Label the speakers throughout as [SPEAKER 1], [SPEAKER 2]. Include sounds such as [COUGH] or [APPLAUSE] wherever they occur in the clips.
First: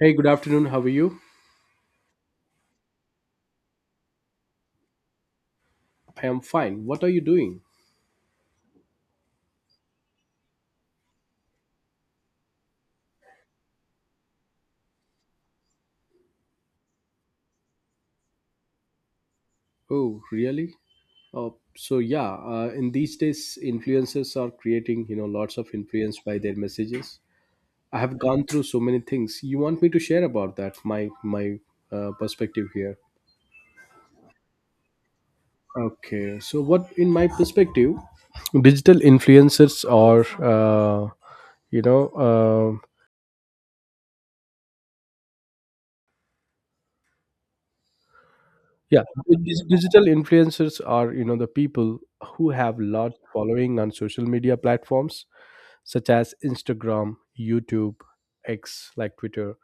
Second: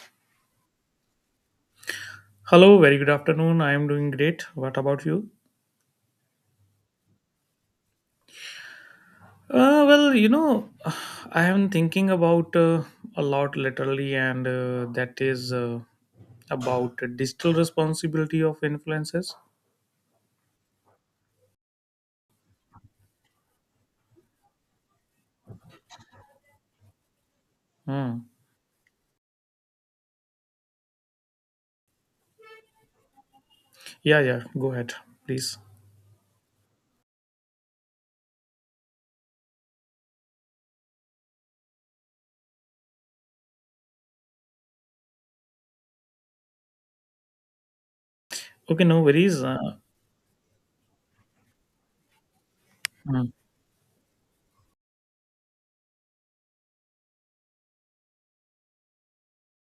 [SPEAKER 1] Hey, good afternoon. How are you?
[SPEAKER 2] Hello, very good afternoon. I am doing great. What about you?
[SPEAKER 1] I am fine. What are you doing?
[SPEAKER 2] Well, [SIGHS] I am thinking about a lot literally, and that is about digital responsibility of influences.
[SPEAKER 1] Oh, really? Oh, so yeah. In these days, influencers are creating, lots of influence by their messages. I have
[SPEAKER 2] Hmm.
[SPEAKER 1] gone through so many things. You want me to share about that? My perspective here.
[SPEAKER 2] Yeah, yeah, go ahead, please.
[SPEAKER 1] Okay. So what, in my perspective, digital influencers are, uh, you know, uh,
[SPEAKER 2] Okay, no
[SPEAKER 1] yeah,
[SPEAKER 2] worries.
[SPEAKER 1] digital influencers are, the people who have large
[SPEAKER 2] Hmm.
[SPEAKER 1] following on social media platforms such as Instagram, YouTube, X like Twitter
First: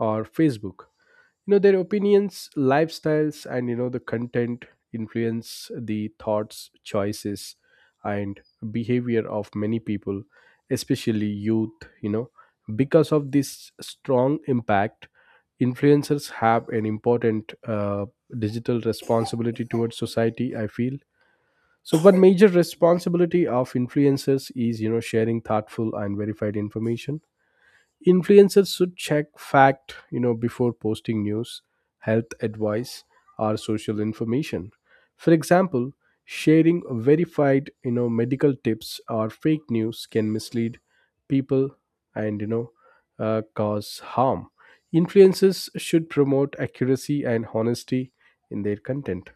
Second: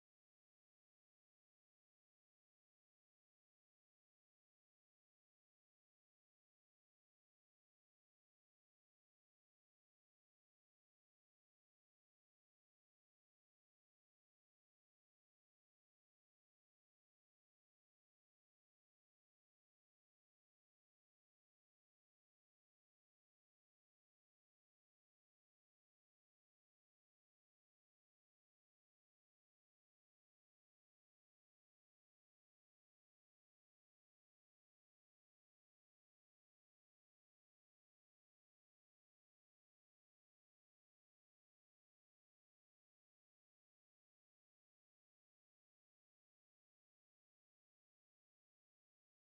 [SPEAKER 1] or Facebook. Their opinions, lifestyles, and the content influence the thoughts, choices, and behavior of many people, especially youth. You know, because of this strong impact, influencers have an important digital responsibility towards society, I feel. So one major responsibility of influencers is, sharing thoughtful and verified information. Influencers should check fact, before posting news, health advice, or social information. For example, sharing verified, medical tips or fake news can mislead people and, cause harm. Influencers should promote accuracy and honesty in their content.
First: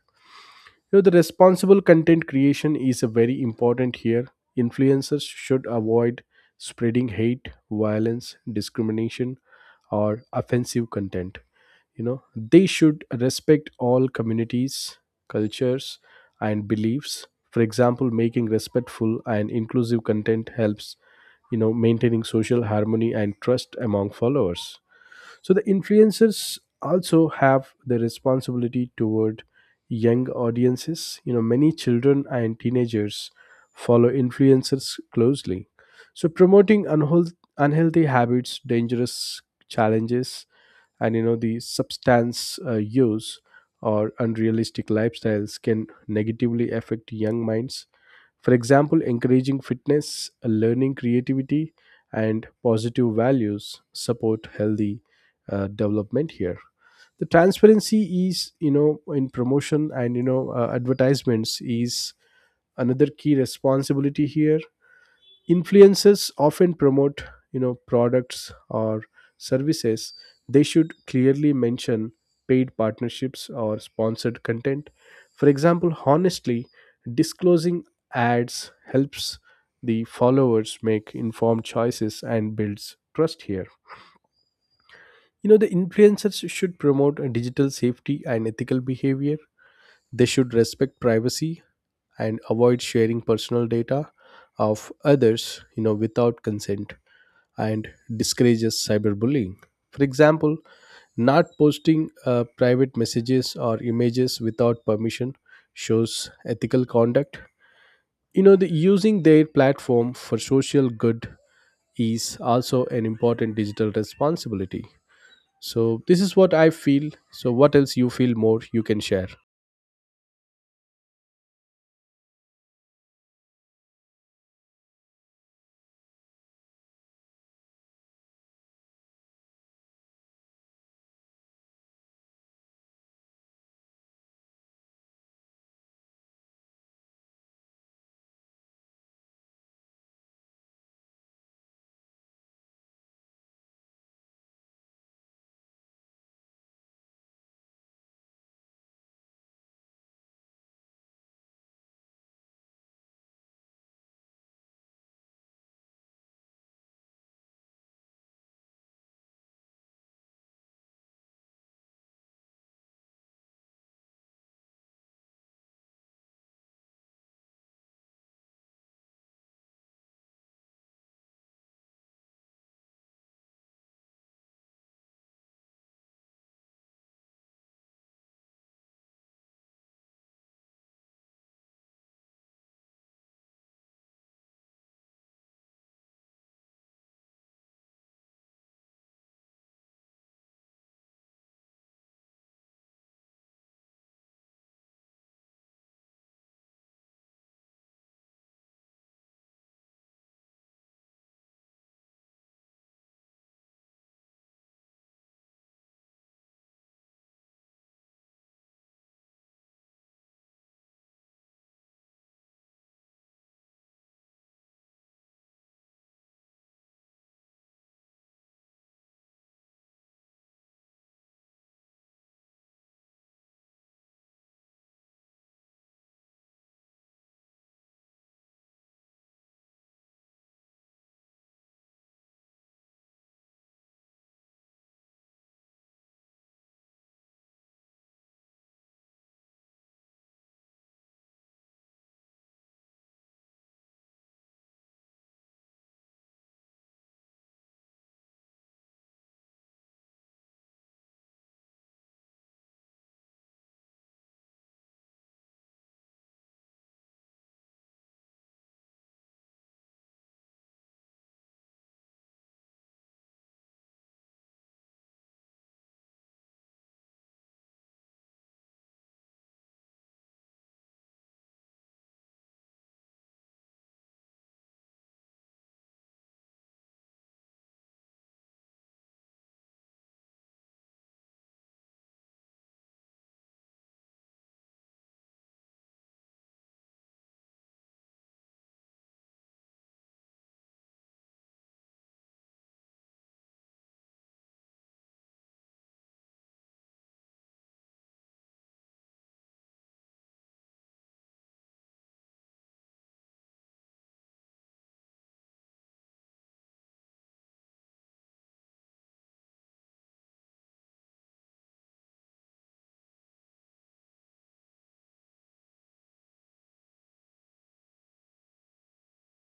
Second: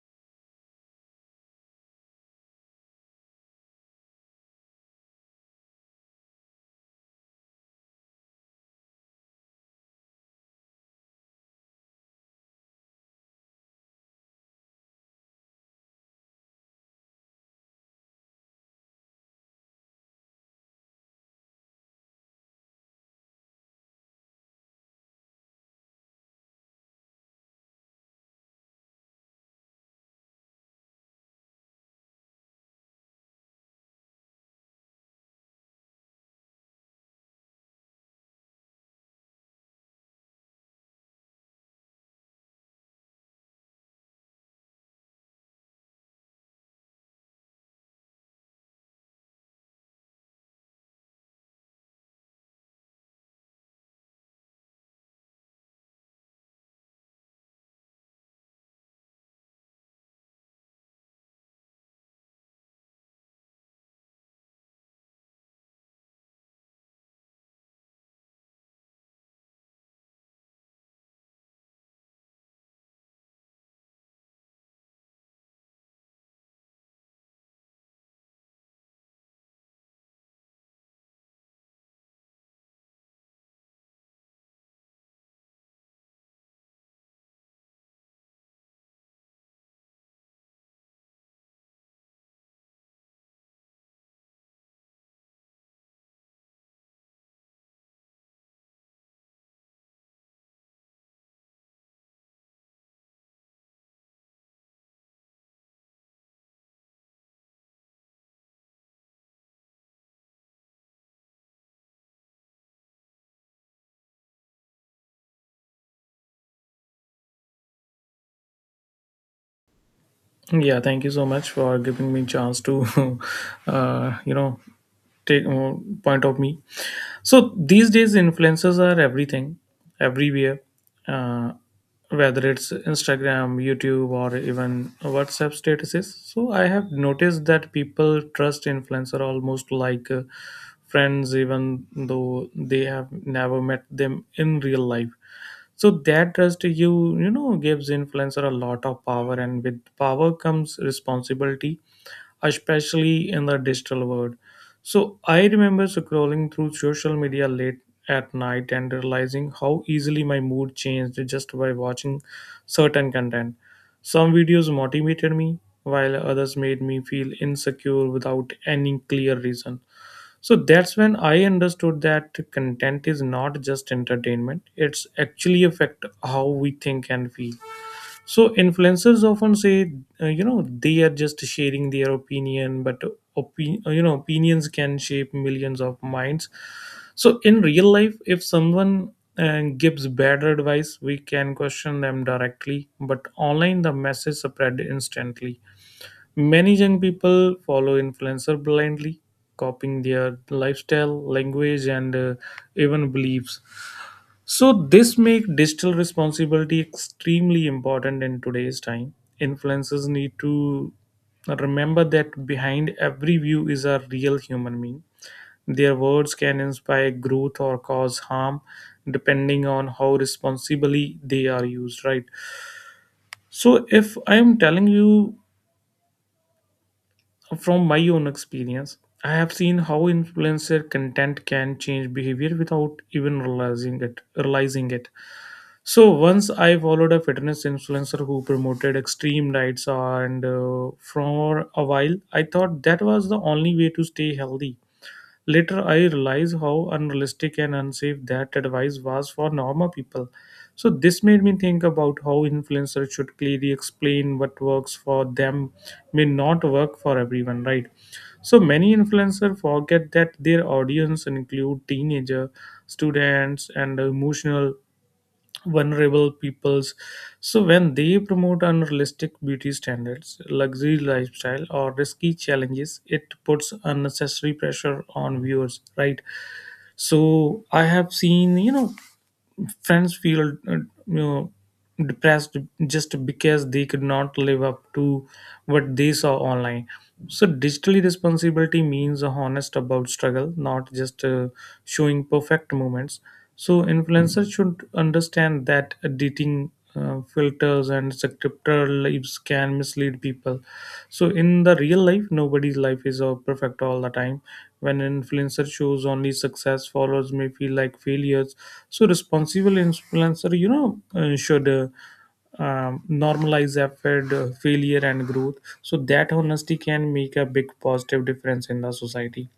[SPEAKER 1] The responsible content creation is a very important here. Influencers should avoid spreading hate, violence, discrimination, or offensive content. you know they should respect all communities, cultures, and beliefs. For example, making respectful and inclusive content helps, maintaining social harmony and trust among followers. So the influencers also have the responsibility toward young audiences. Many children and teenagers follow influencers closely. So promoting unhealthy habits, dangerous challenges, and the substance use or unrealistic lifestyles can negatively affect young minds. For example, encouraging fitness, learning creativity, and positive values support healthy development here. The transparency is, in promotion and, advertisements is another key responsibility here. Influencers often promote, products or services. They should clearly mention paid partnerships or sponsored content. For example, honestly disclosing ads helps the followers make informed choices and builds trust here. The influencers should promote a digital safety and ethical behavior. They should respect privacy and avoid sharing personal data of others, without consent, and discourages cyberbullying. For example, not posting private messages or images without permission shows ethical conduct. Using their platform for social good is also an important digital responsibility. So this is what I feel. So what else you feel more you can share?
[SPEAKER 2] Yeah, thank you so much for giving me chance to, [LAUGHS] uh, you know, take point of me. So these days, influencers are everything, everywhere. Uh, Whether it's Instagram, YouTube, or even WhatsApp statuses. So I have noticed that people trust influencer almost like friends, even though they have never met them in real life. So that trust gives influencer a lot of power, and with power comes responsibility, especially in the digital world. So I remember scrolling through social media late at night and realizing how easily my mood changed just by watching certain content. Some videos motivated me, while others made me feel insecure without any clear reason. So that's when I understood that content is not just entertainment, it's actually affect how we think and feel. So influencers often say they are just sharing their opinion, but opinions can shape millions of minds. So in real life, if someone gives bad advice, we can question them directly, but online the message spread instantly. Many young people follow influencer blindly, copying their lifestyle, language, and even beliefs. So this make digital responsibility extremely important in today's time. Influencers need to remember that behind every view is a real human being. Their words can inspire growth or cause harm depending on how responsibly they are used, right? So if I am telling you from my own experience, I have seen how influencer content can change behavior without even realizing it. So once I followed a fitness influencer who promoted extreme diets, and for a while I thought that was the only way to stay healthy. Later I realized how unrealistic and unsafe that advice was for normal people. So this made me think about how influencers should clearly explain what works for them may not work for everyone, right? So many influencers forget that their audience include teenager, students, and emotional vulnerable peoples. So when they promote unrealistic beauty standards, luxury lifestyle, or risky challenges, it puts unnecessary pressure on viewers, right? So I have seen, friends feel you know depressed just because they could not live up to what they saw online. So digitally responsibility means honest about struggle, not just showing perfect moments. So influencers should understand that editing, filters, and scriptural lives can mislead people. So in the real life, nobody's life is perfect all the time. When an influencer shows only success, followers may feel like failures. So responsible influencer, should normalize effort, failure, and growth, so that honesty can make a big positive difference in the society.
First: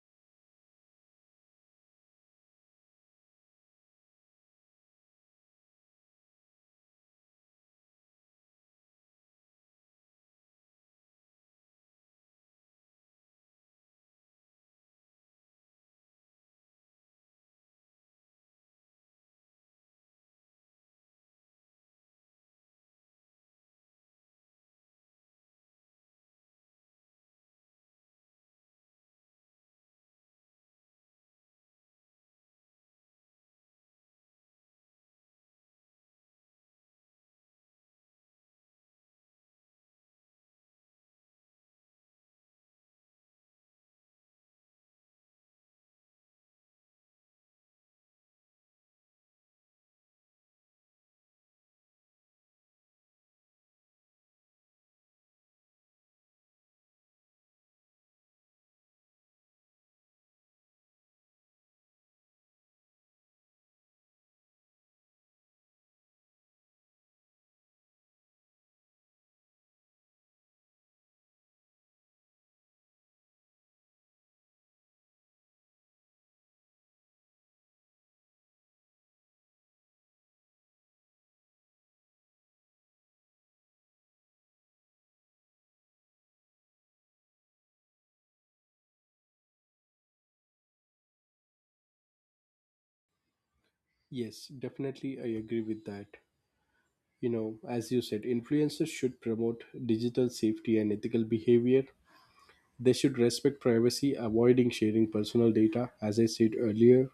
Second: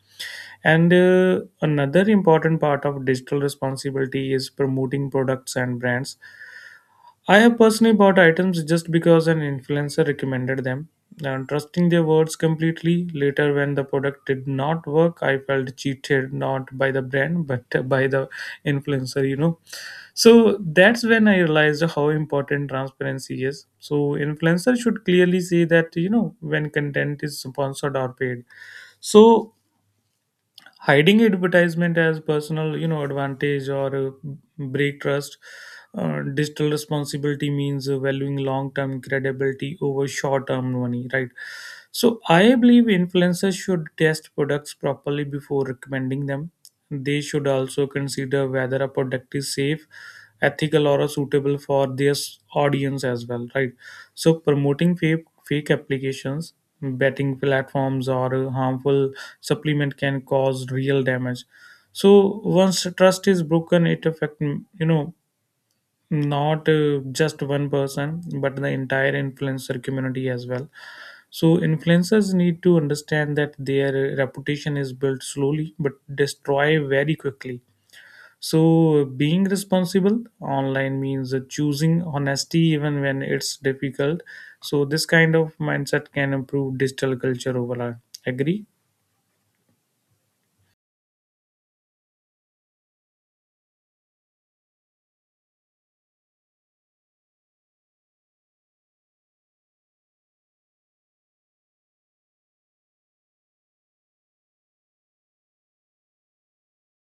[SPEAKER 2] And another important part of digital responsibility is promoting products and brands. I have personally bought items just because an influencer recommended them. And trusting their words completely, later when the product did not work, I felt cheated not by the brand [LAUGHS] but by the influencer. So that's when I realized how important transparency is. So influencer should clearly say that, when content is sponsored or paid. So hiding advertisement as personal advantage or break trust. Digital responsibility means valuing long term credibility over short term money, right? So I believe influencers should test products properly before recommending them. They should also consider whether a product is safe, ethical, or suitable for their audience as well, right? So promoting fake applications, betting platforms, or harmful supplement can cause real damage. So once trust is broken, it affect, not just one person but the entire influencer community as well. So influencers need to understand that their reputation is built slowly but destroy very quickly. So being responsible online means choosing honesty even when it's difficult. So this kind of mindset can improve digital culture overall. Agree?
[SPEAKER 1] Yes, definitely I agree with that. As you said, influencers should promote digital safety and ethical behavior. They should respect privacy, avoiding sharing personal data, as I said earlier,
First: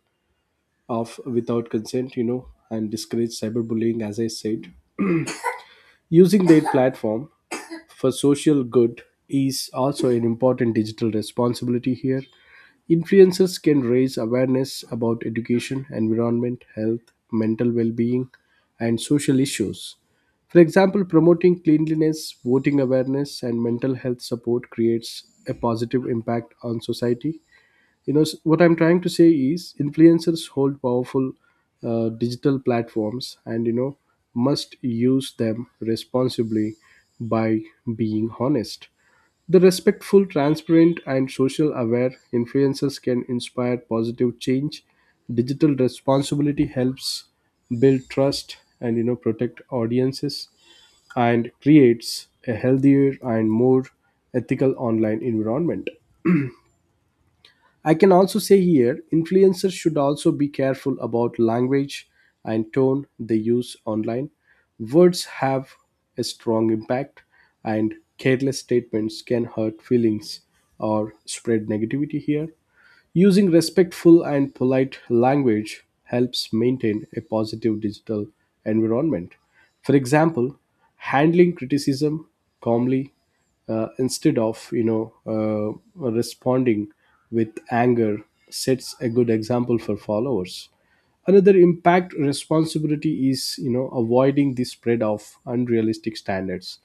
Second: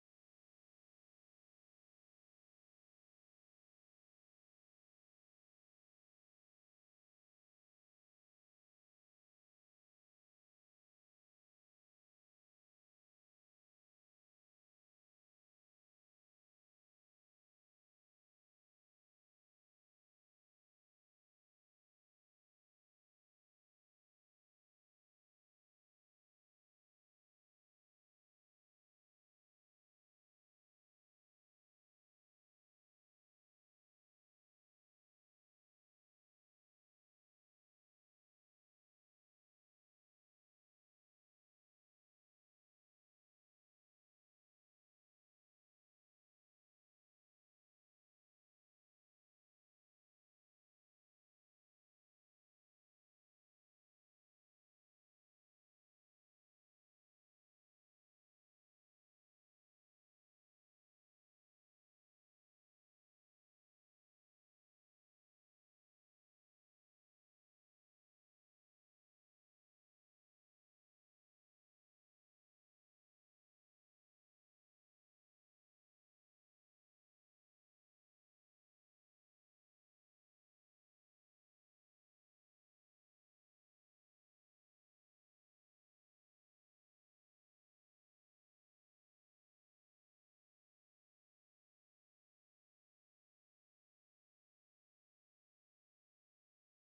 [SPEAKER 1] of without consent, and discourage cyberbullying, as I said. Using their platform for social good is also an important digital responsibility here. Influencers can raise awareness about education, environment, health, mental well being, and social issues. For example, promoting cleanliness, voting awareness, and mental health support creates a positive impact on society. What I'm trying to say is influencers hold powerful digital platforms and, must use them responsibly by being honest, the respectful, transparent, and social aware influencers can inspire positive change. Digital responsibility helps build trust and, protect audiences, and creates a healthier and more ethical online environment. I can also say here influencers should also be careful about language and tone they use online. Words have a strong impact, and careless statements can hurt feelings or spread negativity here. Using respectful and polite language helps maintain a positive digital environment. For example, handling criticism calmly, instead of, responding with anger, sets a good example for followers. Another impact responsibility is, avoiding the spread of unrealistic standards.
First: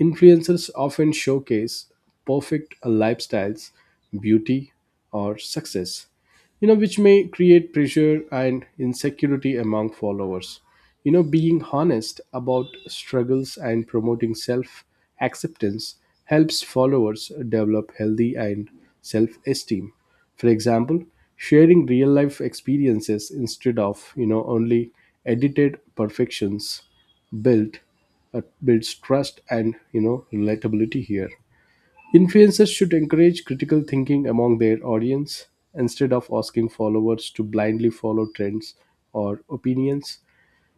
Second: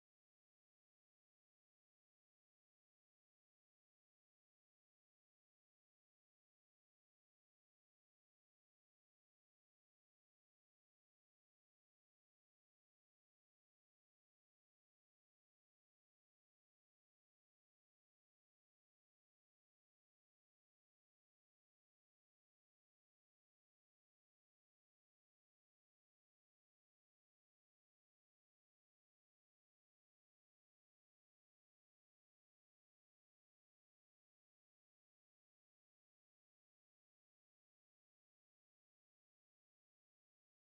[SPEAKER 1] Influencers often showcase perfect lifestyles, beauty, or success, which may create pressure and insecurity among followers. Being honest about struggles and promoting self acceptance helps followers develop healthy and self esteem. For example, sharing real life experiences instead of, only edited perfections build builds trust and, relatability here. Influencers should encourage critical thinking among their audience instead of asking followers to blindly follow trends or opinions.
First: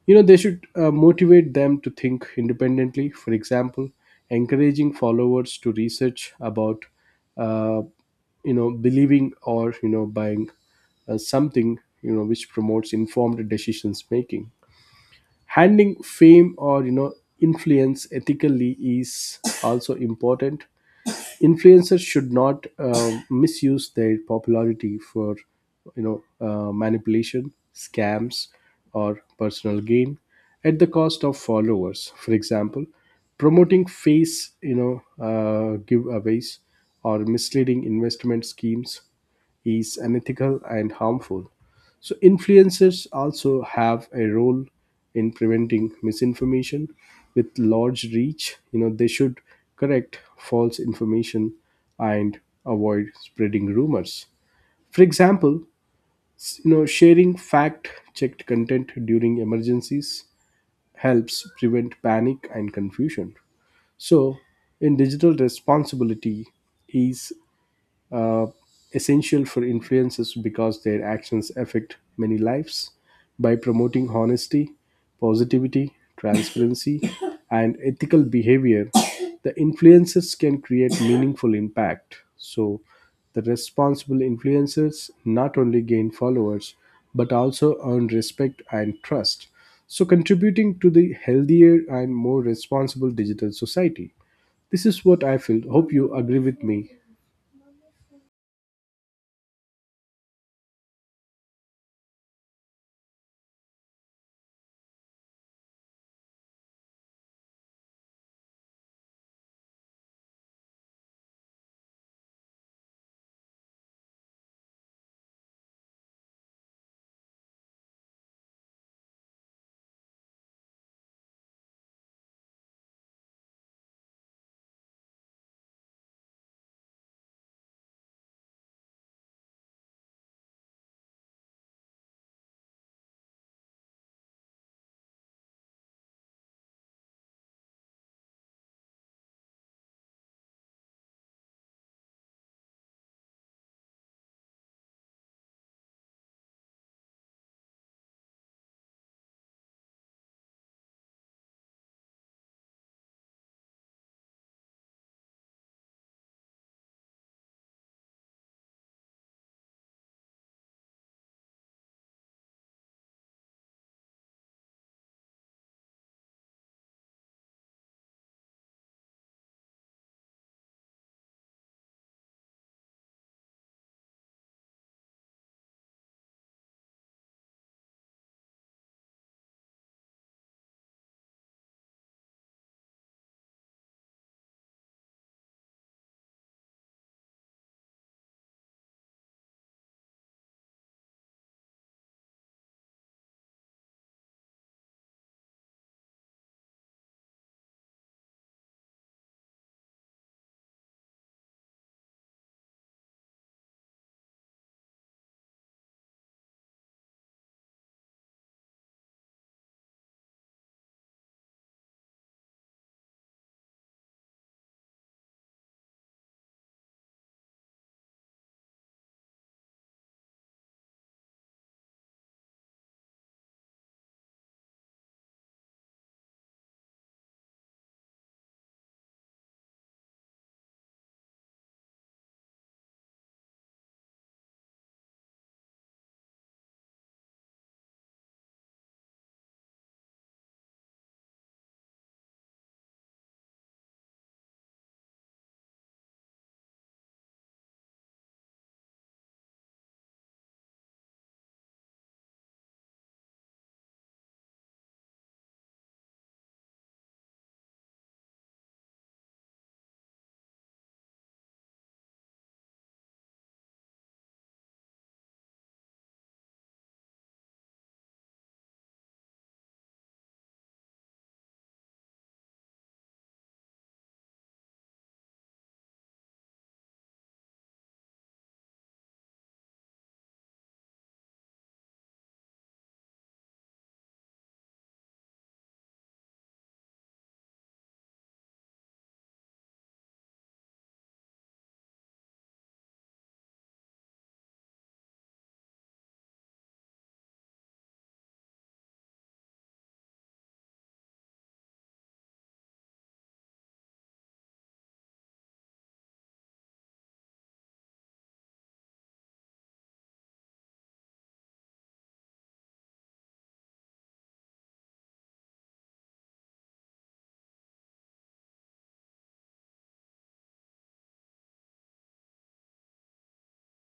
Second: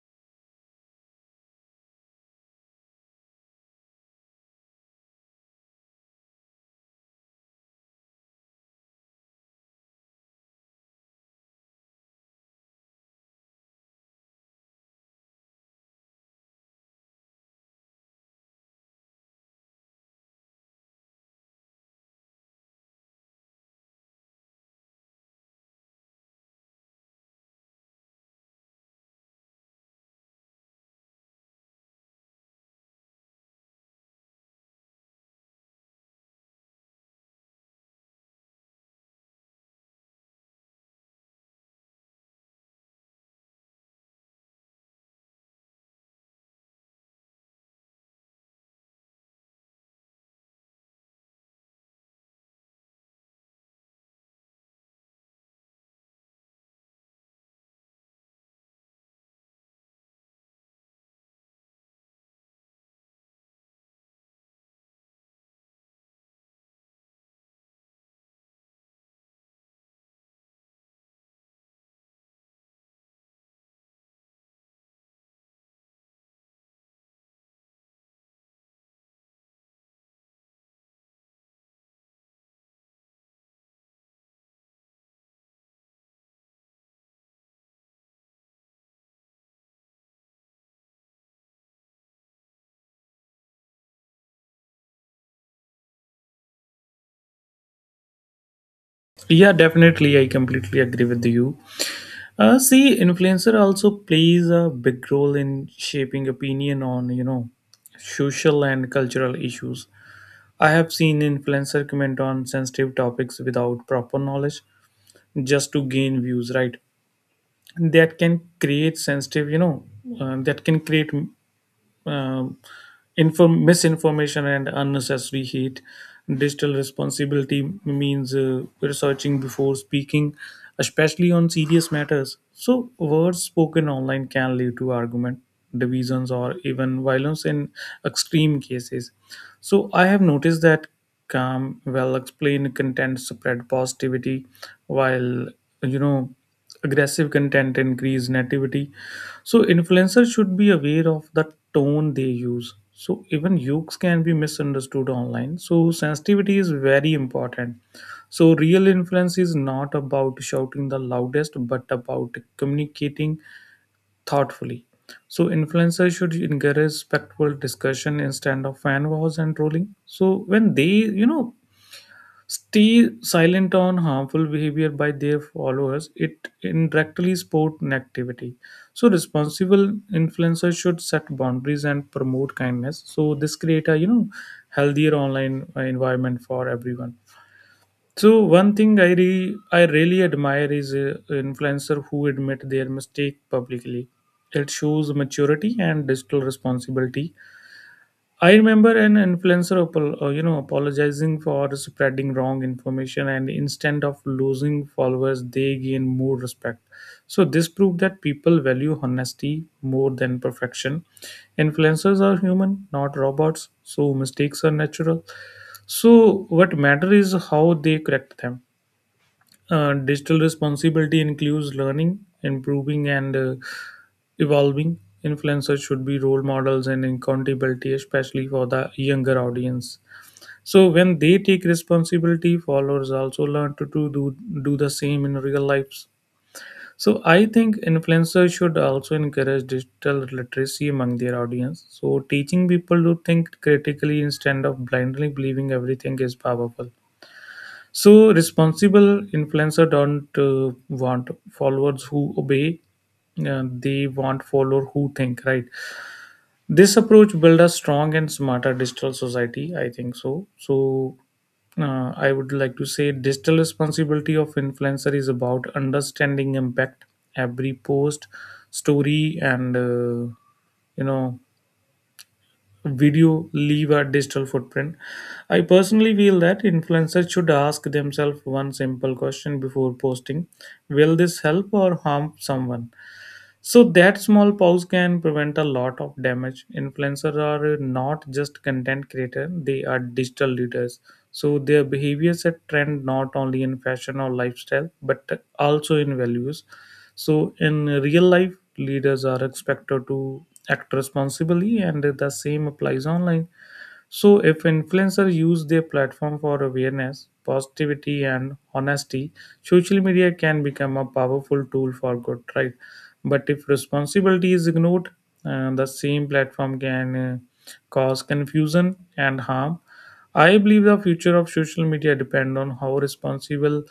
[SPEAKER 1] They should motivate them to think independently. For example, encouraging followers to research about, uh, believing or, buying something, which promotes informed decisions making. Handling fame or, influence ethically is also important. Influencers should not misuse their popularity for, manipulation scams or personal gain at the cost of followers. For example, promoting face, giveaways or misleading investment schemes is unethical and harmful. So influencers also have a role in preventing misinformation with large reach. They should correct false information and avoid spreading rumors. For example, sharing fact-checked content during emergencies helps prevent panic and confusion. So, in digital responsibility is uh, essential for influencers because their actions affect many lives. By promoting honesty, positivity, transparency, [COUGHS] and ethical behavior, the influencers can create meaningful impact. So, the responsible influencers not only gain followers but also earn respect and trust. So, contributing to the healthier and more responsible digital society. This is what I feel. Hope you agree with me.
[SPEAKER 2] Yeah, definitely. I completely agree with you. See, influencer also plays a big role in shaping opinion on, social and cultural issues. I have seen influencer comment on sensitive topics without proper knowledge just to gain views, right? That can create sensitive, you know, that can create um, misinformation and unnecessary hate. Digital responsibility means researching before speaking, especially on serious matters. So, words spoken online can lead to argument, divisions, or even violence in extreme cases. So, I have noticed that calm, well explained content spread positivity, while you know aggressive content increase nativity. So influencers should be aware of the tone they use. So even jokes can be misunderstood online. So sensitivity is very important. So real influence is not about shouting the loudest but about communicating thoughtfully. So influencers should encourage respectful discussion instead of fan wars and trolling. So when they you know Stay silent on harmful behavior by their followers, it indirectly supports negativity. So responsible influencers should set boundaries and promote kindness. So this create a healthier online environment for everyone. So one thing I really admire is influencer who admit their mistake publicly. It shows maturity and digital responsibility. I remember an influencer, apologizing for spreading wrong information, and instead of losing followers, they gain more respect. So this proved that people value honesty more than perfection. Influencers are human, not robots, so mistakes are natural. So what matters is how they correct them. Digital responsibility includes learning, improving, and evolving. Influencers should be role models and accountability, especially for the younger audience. So when they take responsibility, followers also learn to do the same in real lives. So I think influencers should also encourage digital literacy among their audience. So teaching people to think critically instead of blindly believing everything is powerful. So responsible influencer don't want followers who obey, they want follower who think, right? This approach build a strong and smarter digital society. I think so. So I would like to say digital responsibility of influencer is about understanding impact. Every post, story, and you know video leave a digital footprint. I personally feel that influencers should ask themselves one simple question before posting: Will this help or harm someone? So that small pause can prevent a lot of damage. Influencers are not just content creators; they are digital leaders. So their behavior set trend not only in fashion or lifestyle, but also in values. So, in real life, leaders are expected to act responsibly, and the same applies online. So if influencers use their platform for awareness, positivity and honesty, social media can become a powerful tool for good, right? But if responsibility is ignored, the same platform can cause confusion and harm. I believe the future of social media depends on how responsible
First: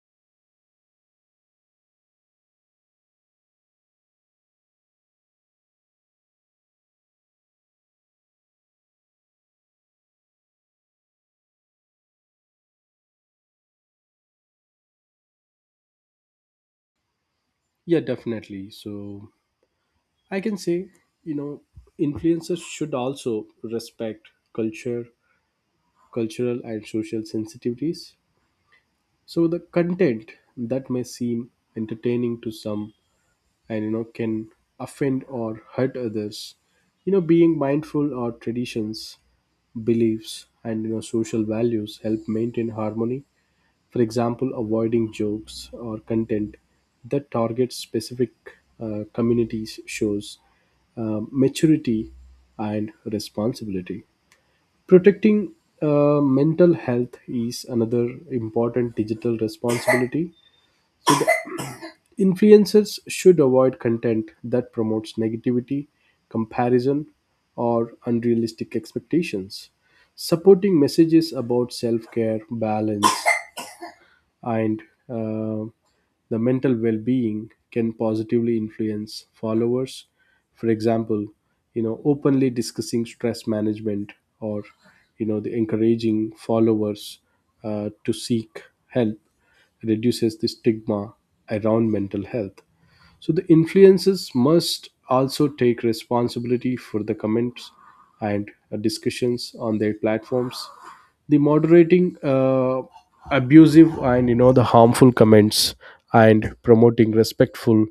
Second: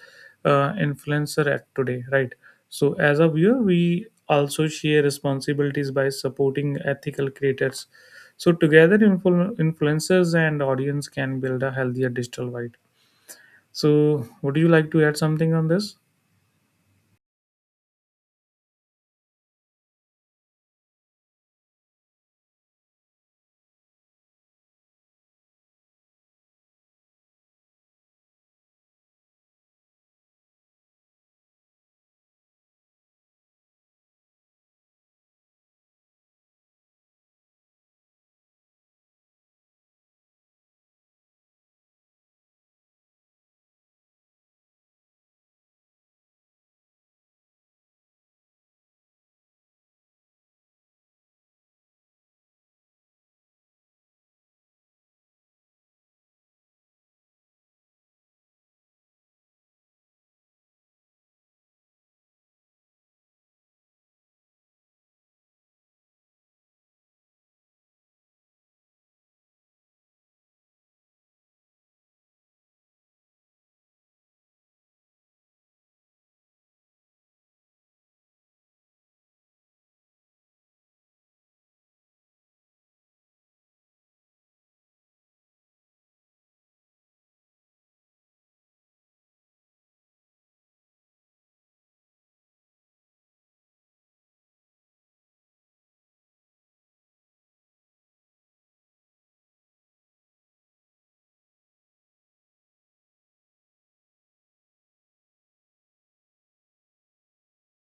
[SPEAKER 2] influencer act today, right? So as a viewer, we also share responsibilities by supporting ethical creators. So together, influencers and audience can build a healthier digital wide. So would you like to add something on this?
[SPEAKER 1] Yeah, definitely. So I can say, you know, influencers should also respect culture, cultural and social sensitivities. So the content that may seem entertaining to some and, can offend or hurt others. Being mindful of traditions, beliefs, and, social values help maintain harmony. For example, avoiding jokes or content that targets specific communities shows maturity and responsibility. Protecting mental health is another important digital responsibility. Influencers should avoid content that promotes negativity, comparison, or unrealistic expectations. Supporting messages about self care, balance, and uh, the mental well being can positively influence followers. For example, openly discussing stress management or, the encouraging followers to seek help reduces the stigma around mental health. So the influencers must also take responsibility for the comments and discussions on their platforms. The moderating abusive and, the harmful comments and promoting respectful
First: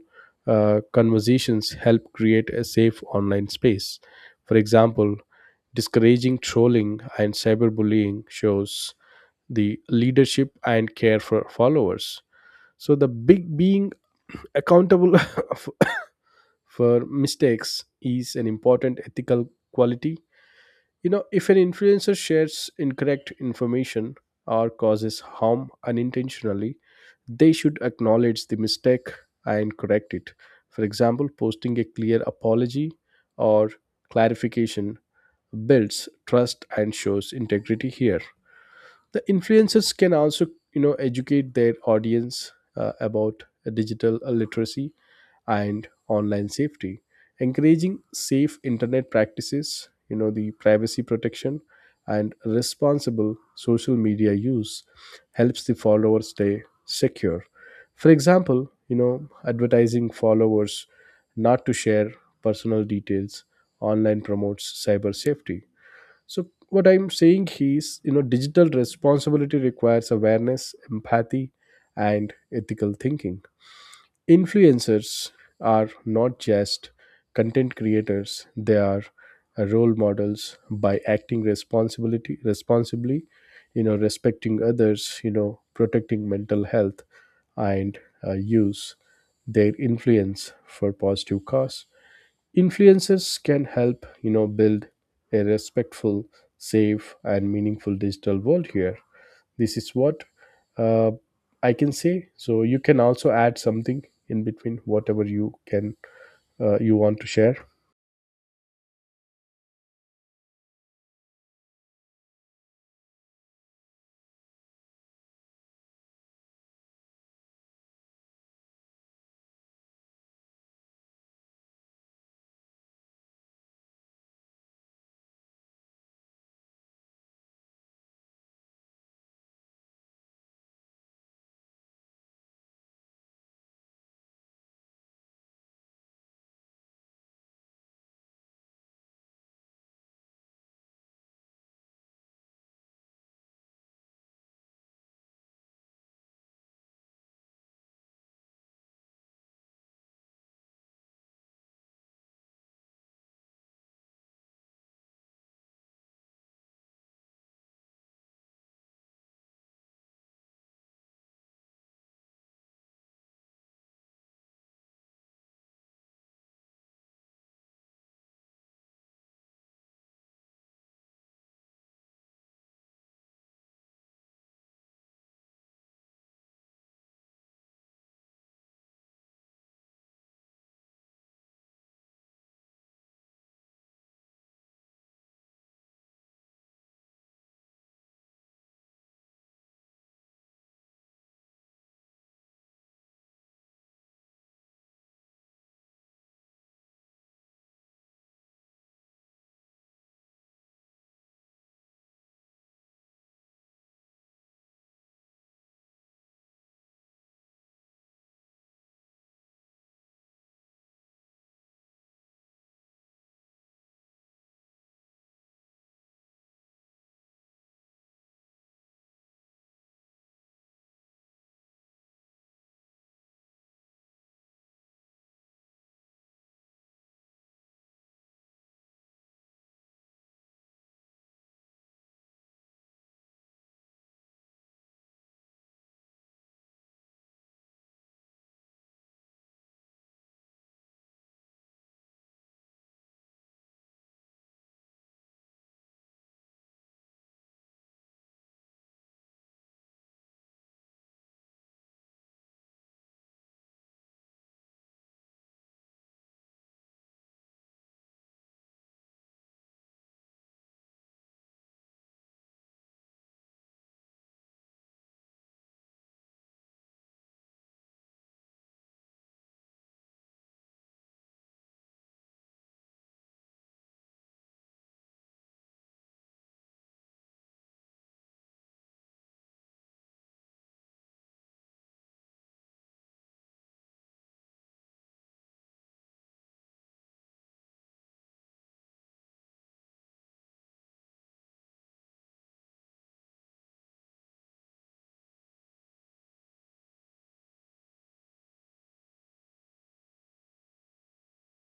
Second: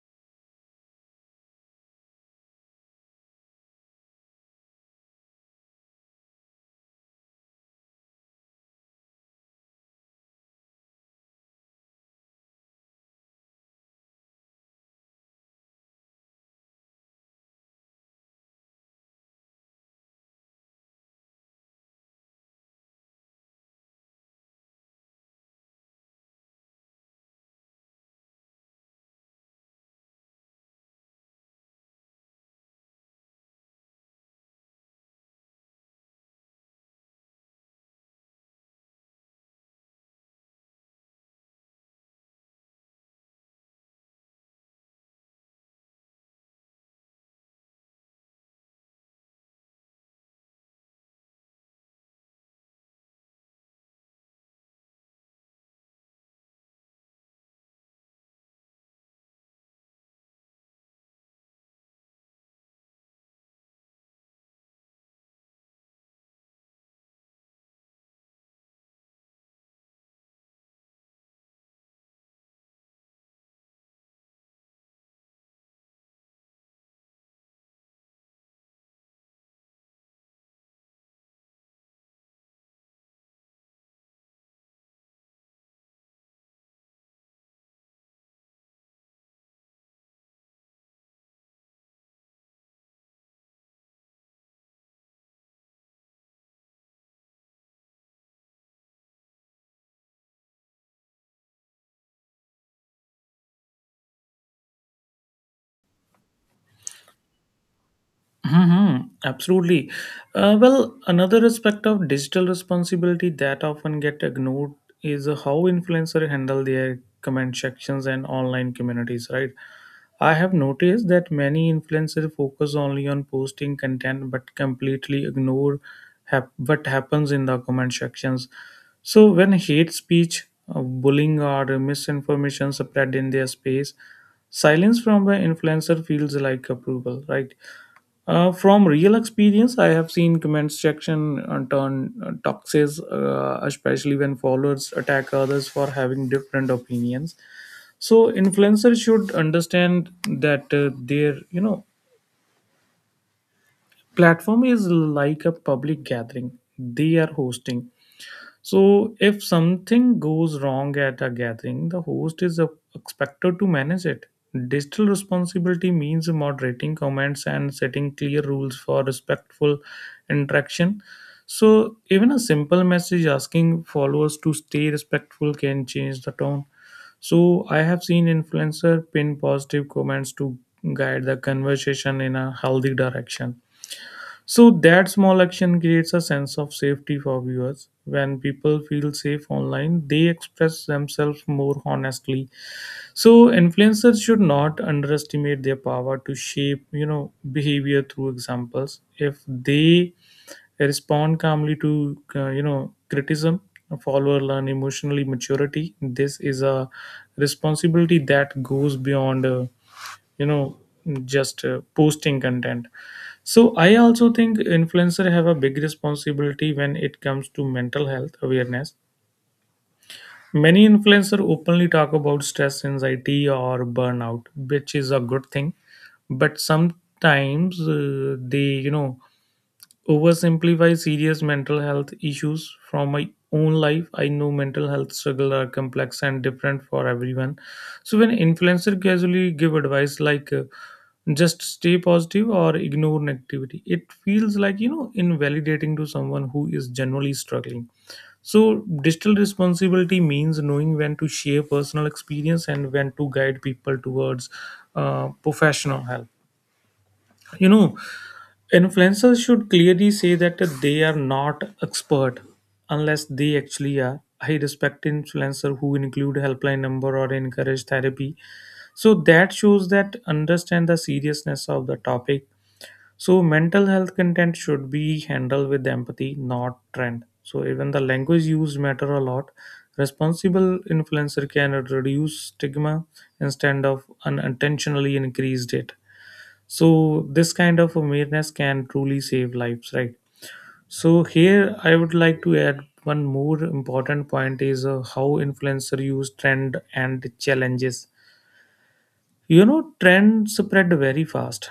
[SPEAKER 1] conversations help create a safe online space. For example, discouraging trolling and cyberbullying shows the leadership and care for followers. So the big being accountable [LAUGHS] of for mistakes is an important ethical quality. If an influencer shares incorrect information or causes harm unintentionally, they should acknowledge the mistake and correct it. For example, posting a clear apology or clarification builds trust and shows integrity here. The influencers can also, educate their audience about digital literacy and online safety, encouraging safe internet practices. The privacy protection and responsible social media use helps the followers stay secure. For example, advertising followers not to share personal details online promotes cyber safety. So what I'm saying is, digital responsibility requires awareness, empathy, and ethical thinking. Influencers are not just content creators, they are role models. By acting responsibility responsibly, respecting others, protecting mental health and use their influence for positive cause. Influencers can help, build a respectful, safe, and meaningful digital world here. This is what uh, I can say. So you can also add something in between whatever you can, you want to share.
[SPEAKER 2] Hmm. Absolutely. Well, another aspect of digital responsibility that often get ignored is how influencers handle their comment sections and online communities, right? I have noticed that many influencers focus only on posting content but completely ignore what happens in the comment sections. So when hate speech, bullying, or misinformation spread in their space, silence from an influencer feels like approval, right? From real experience, I have seen comment section turn toxic, especially when followers attack others for having different opinions. So influencers should understand that their platform is like a public gathering they are hosting, so, if something goes wrong at a gathering, the host is expected to manage it. Digital responsibility means moderating comments and setting clear rules for respectful interaction. So, even a simple message asking followers to stay respectful can change the tone. So, I have seen influencer pin positive comments to guide the conversation in a healthy direction. So that small action creates a sense of safety for viewers. When people feel safe online, they express themselves more honestly. So influencers should not underestimate their power to shape, behavior through examples. If they respond calmly to, criticism, a follower learn emotionally maturity. This is a responsibility that goes beyond you know just posting content. So I also think influencer have a big responsibility when it comes to mental health awareness. Many influencer openly talk about stress, anxiety, or burnout, which is a good thing, but sometimes they oversimplify serious mental health issues. From my own life, I know mental health struggles are complex and different for everyone. So when influencer casually give advice like just stay positive or ignore negativity, it feels like invalidating to someone who is generally struggling. So digital responsibility means knowing when to share personal experience and when to guide people towards professional help. You know influencers should clearly say that they are not expert unless they actually are. I respect influencer who include helpline number or encourage therapy, so that shows that understand the seriousness of the topic. So mental health content should be handled with empathy, not trend. So even the language used matter a lot. Responsible influencer can reduce stigma instead of unintentionally increased it. So this kind of awareness can truly save lives, right? So here I would like to add one more important point is how influencer use trend and challenges. You know, trends spread very fast,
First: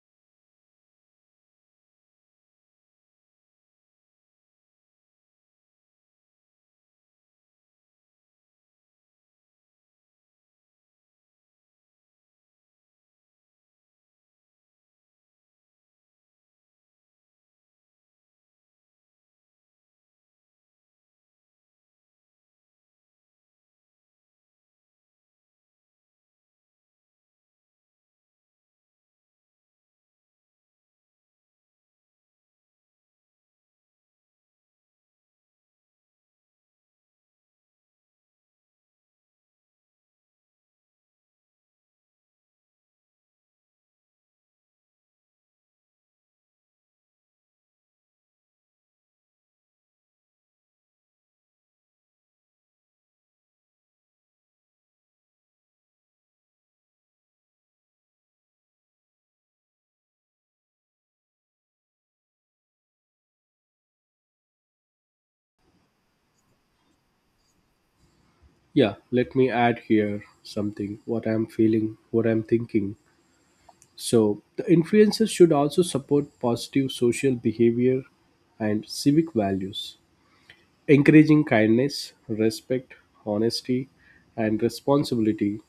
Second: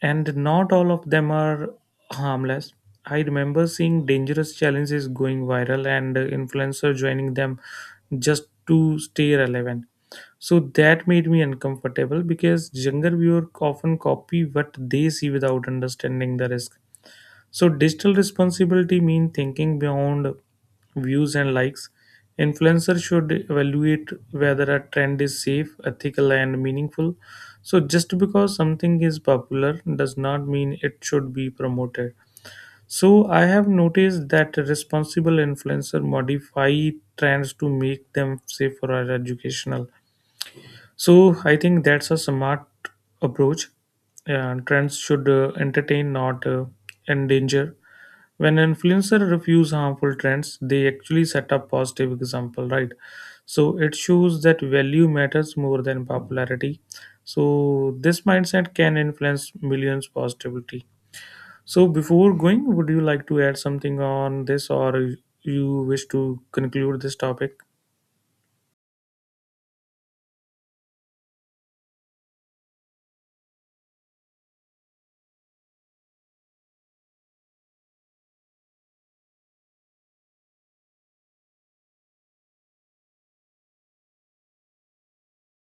[SPEAKER 2] and not all of them are harmless. I remember seeing dangerous challenges going viral and influencers joining them just to stay relevant. So that made me uncomfortable because younger viewers often copy what they see without understanding the risk. So digital responsibility means thinking beyond views and likes. Influencers should evaluate whether a trend is safe, ethical, and meaningful. So just because something is popular does not mean it should be promoted. So I have noticed that responsible influencer modify trends to make them safer or educational. So I think that's a smart approach. Trends should entertain, not endanger. When influencers refuse harmful trends, they actually set a positive example, right? So it shows that value matters more than popularity. So this mindset can influence millions positively. So before going, would you like to add something on this, or you wish to conclude this topic?
[SPEAKER 1] Yeah, let me add here something what I'm feeling, what I'm thinking. So, the influencers should also support positive social behavior and civic values, encouraging kindness, respect, honesty, and responsibility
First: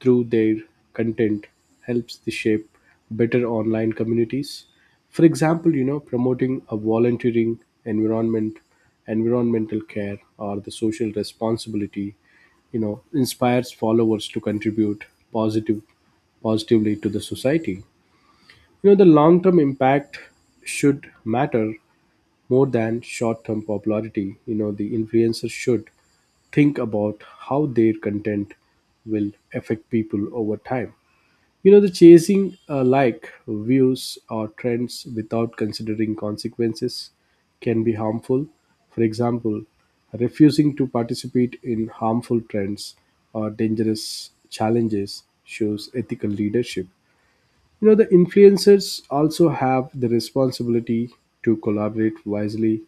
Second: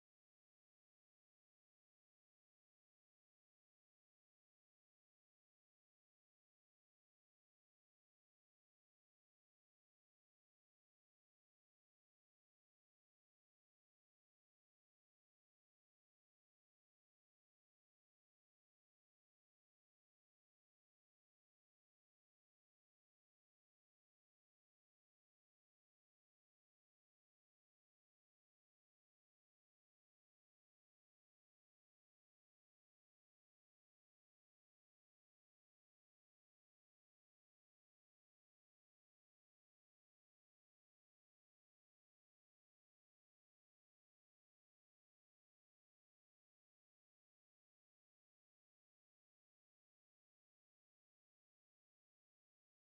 [SPEAKER 1] through their content helps the shape better online communities. For example, promoting a volunteering, environment environmental care, or the social responsibility, you know inspires followers to contribute positive positively to the society. The long term impact should matter more than short term popularity. The influencers should think about how their content will affect people over time. The chasing, like views or trends without considering consequences can be harmful. For example, refusing to participate in harmful trends or dangerous challenges shows ethical leadership. The influencers also have the responsibility to collaborate wisely.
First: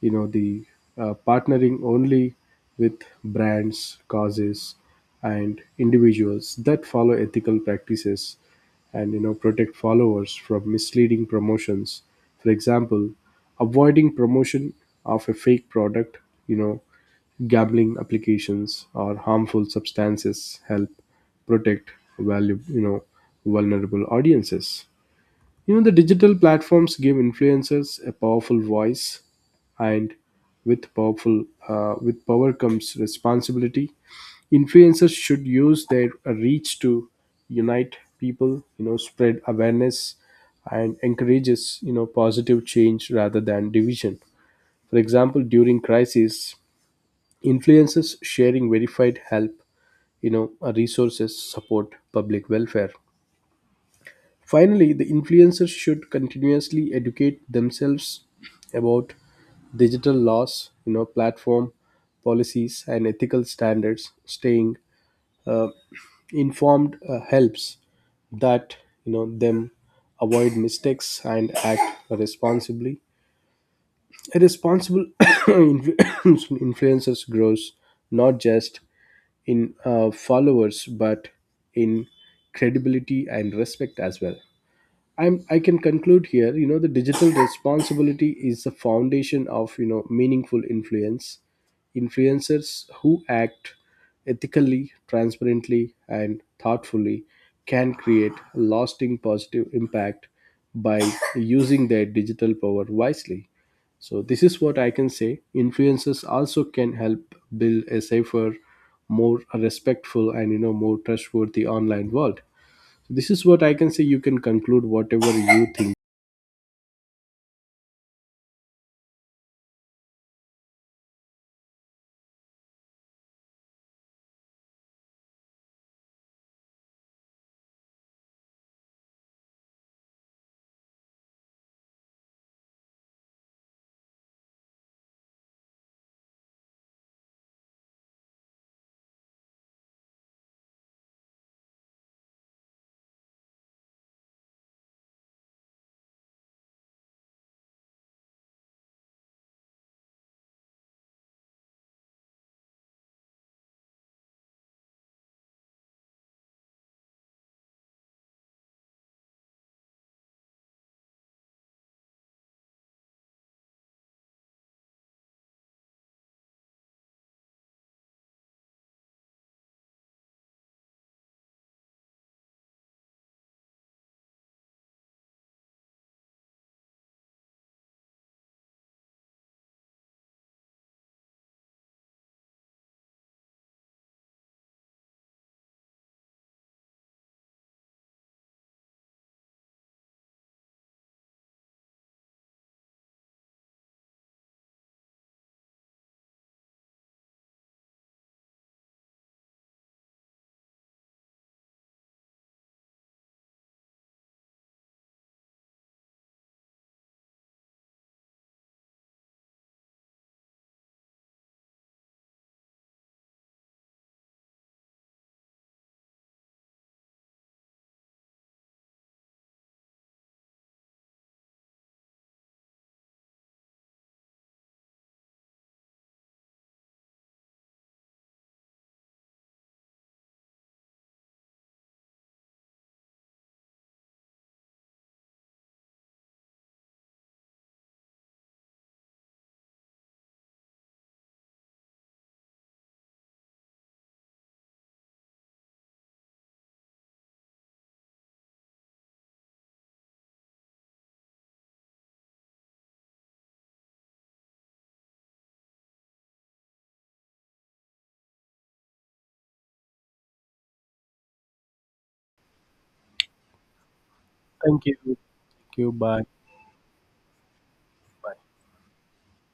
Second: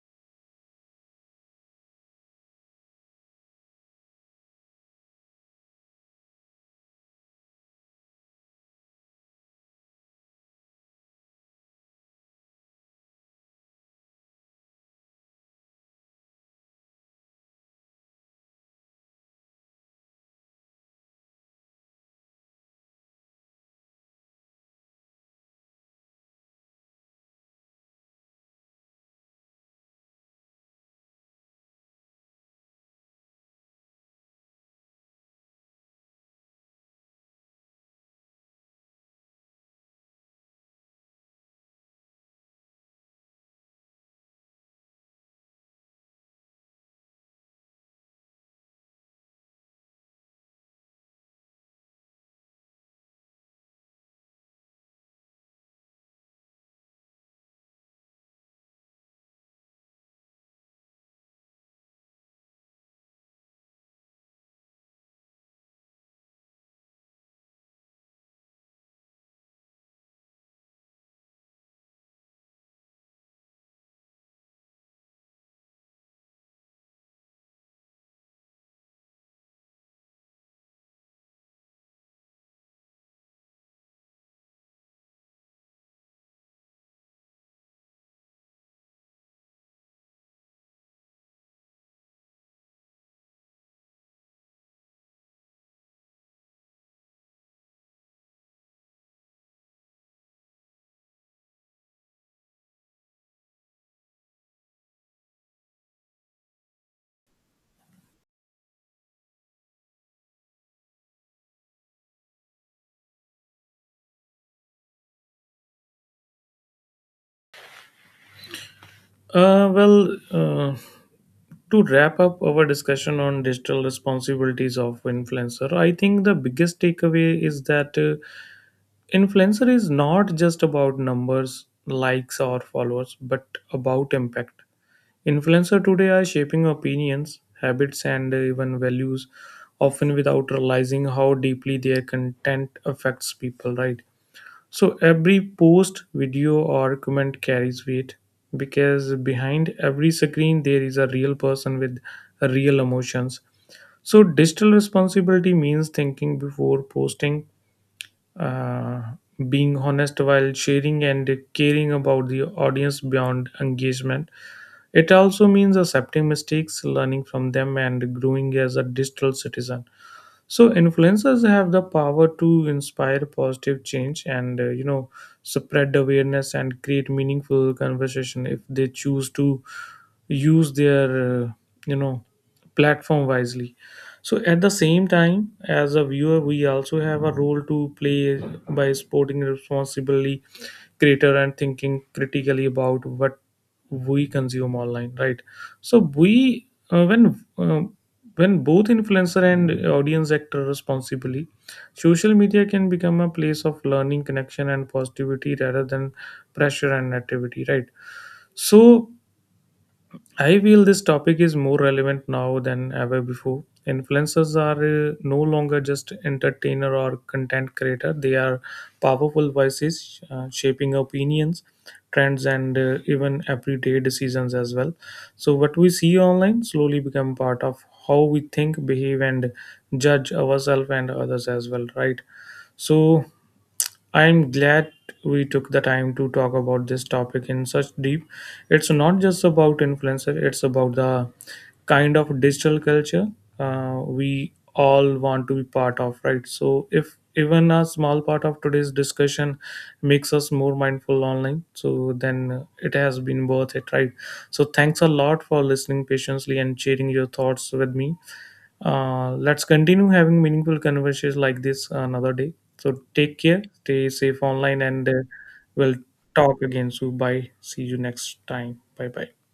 [SPEAKER 1] You know, the Partnering only with brands, causes, and individuals that follow ethical practices and, protect followers from misleading promotions. For example, avoiding promotion of a fake product, you know gambling applications or harmful substances help protect value, vulnerable audiences. The digital platforms give influencers a powerful voice, and with power comes responsibility. Influencers should use their reach to unite people, spread awareness, and encourages, positive change rather than division. For example, during crises, Influences sharing verified help, resources, support, public welfare. Finally, the influencers should continuously educate themselves about digital laws, platform policies, and ethical standards. Staying informed helps that, them avoid mistakes and act responsibly. A responsible [COUGHS] [COUGHS] influencers grows not just in followers but in credibility and respect as well. I can conclude here, the digital responsibility is the foundation of, meaningful influence. Influencers who act ethically, transparently, and thoughtfully can create a lasting positive impact by using their digital power wisely. So, this is what I can say. Influencers also can help build a safer, more respectful, and, more trustworthy online world. This is what I can say. You can conclude whatever you think.
[SPEAKER 2] uh, well, uh, to wrap up our discussion on digital responsibilities of influencer, I think the biggest takeaway is that influencer is not just about numbers, likes, or followers, but about impact. Influencer today are shaping opinions, habits, and even values, often without realizing how deeply their content affects people, right? So every post, video, or comment carries weight because behind every screen there is a real person with real emotions. So digital responsibility means thinking before posting, uh, being honest while sharing, and caring about the audience beyond engagement. It also means accepting mistakes, learning from them, and growing as a digital citizen. So influencers have the power to inspire positive change and spread awareness and create meaningful conversation if they choose to use their you know platform wisely. So at the same time, as a viewer, we also have a role to play by supporting responsibly creator and thinking critically about what we consume online, right? So we when both influencer and audience act responsibly, social media can become a place of learning, connection, and positivity rather than pressure and negativity, right? So I feel this topic is more relevant now than ever before. Influencers are no longer just entertainer or content creator. They are powerful voices shaping opinions, trends, and even everyday decisions as well. So what we see online slowly become part of how we think, behave, and judge ourselves and others as well, right? So I'm glad we took the time to talk about this topic in such deep. It's not just about influencer, it's about the kind of digital culture we all want to be part of, right? So if even a small part of today's discussion makes us more mindful online, so then it has been worth it, right? So thanks a lot for listening patiently and sharing your thoughts with me. Let's continue having meaningful conversations like this another day. So take care, stay safe online,
[SPEAKER 1] Thank you.
[SPEAKER 2] and
[SPEAKER 1] Thank you.
[SPEAKER 2] we'll
[SPEAKER 1] Bye.
[SPEAKER 2] talk again. So bye. See you next time. Bye bye.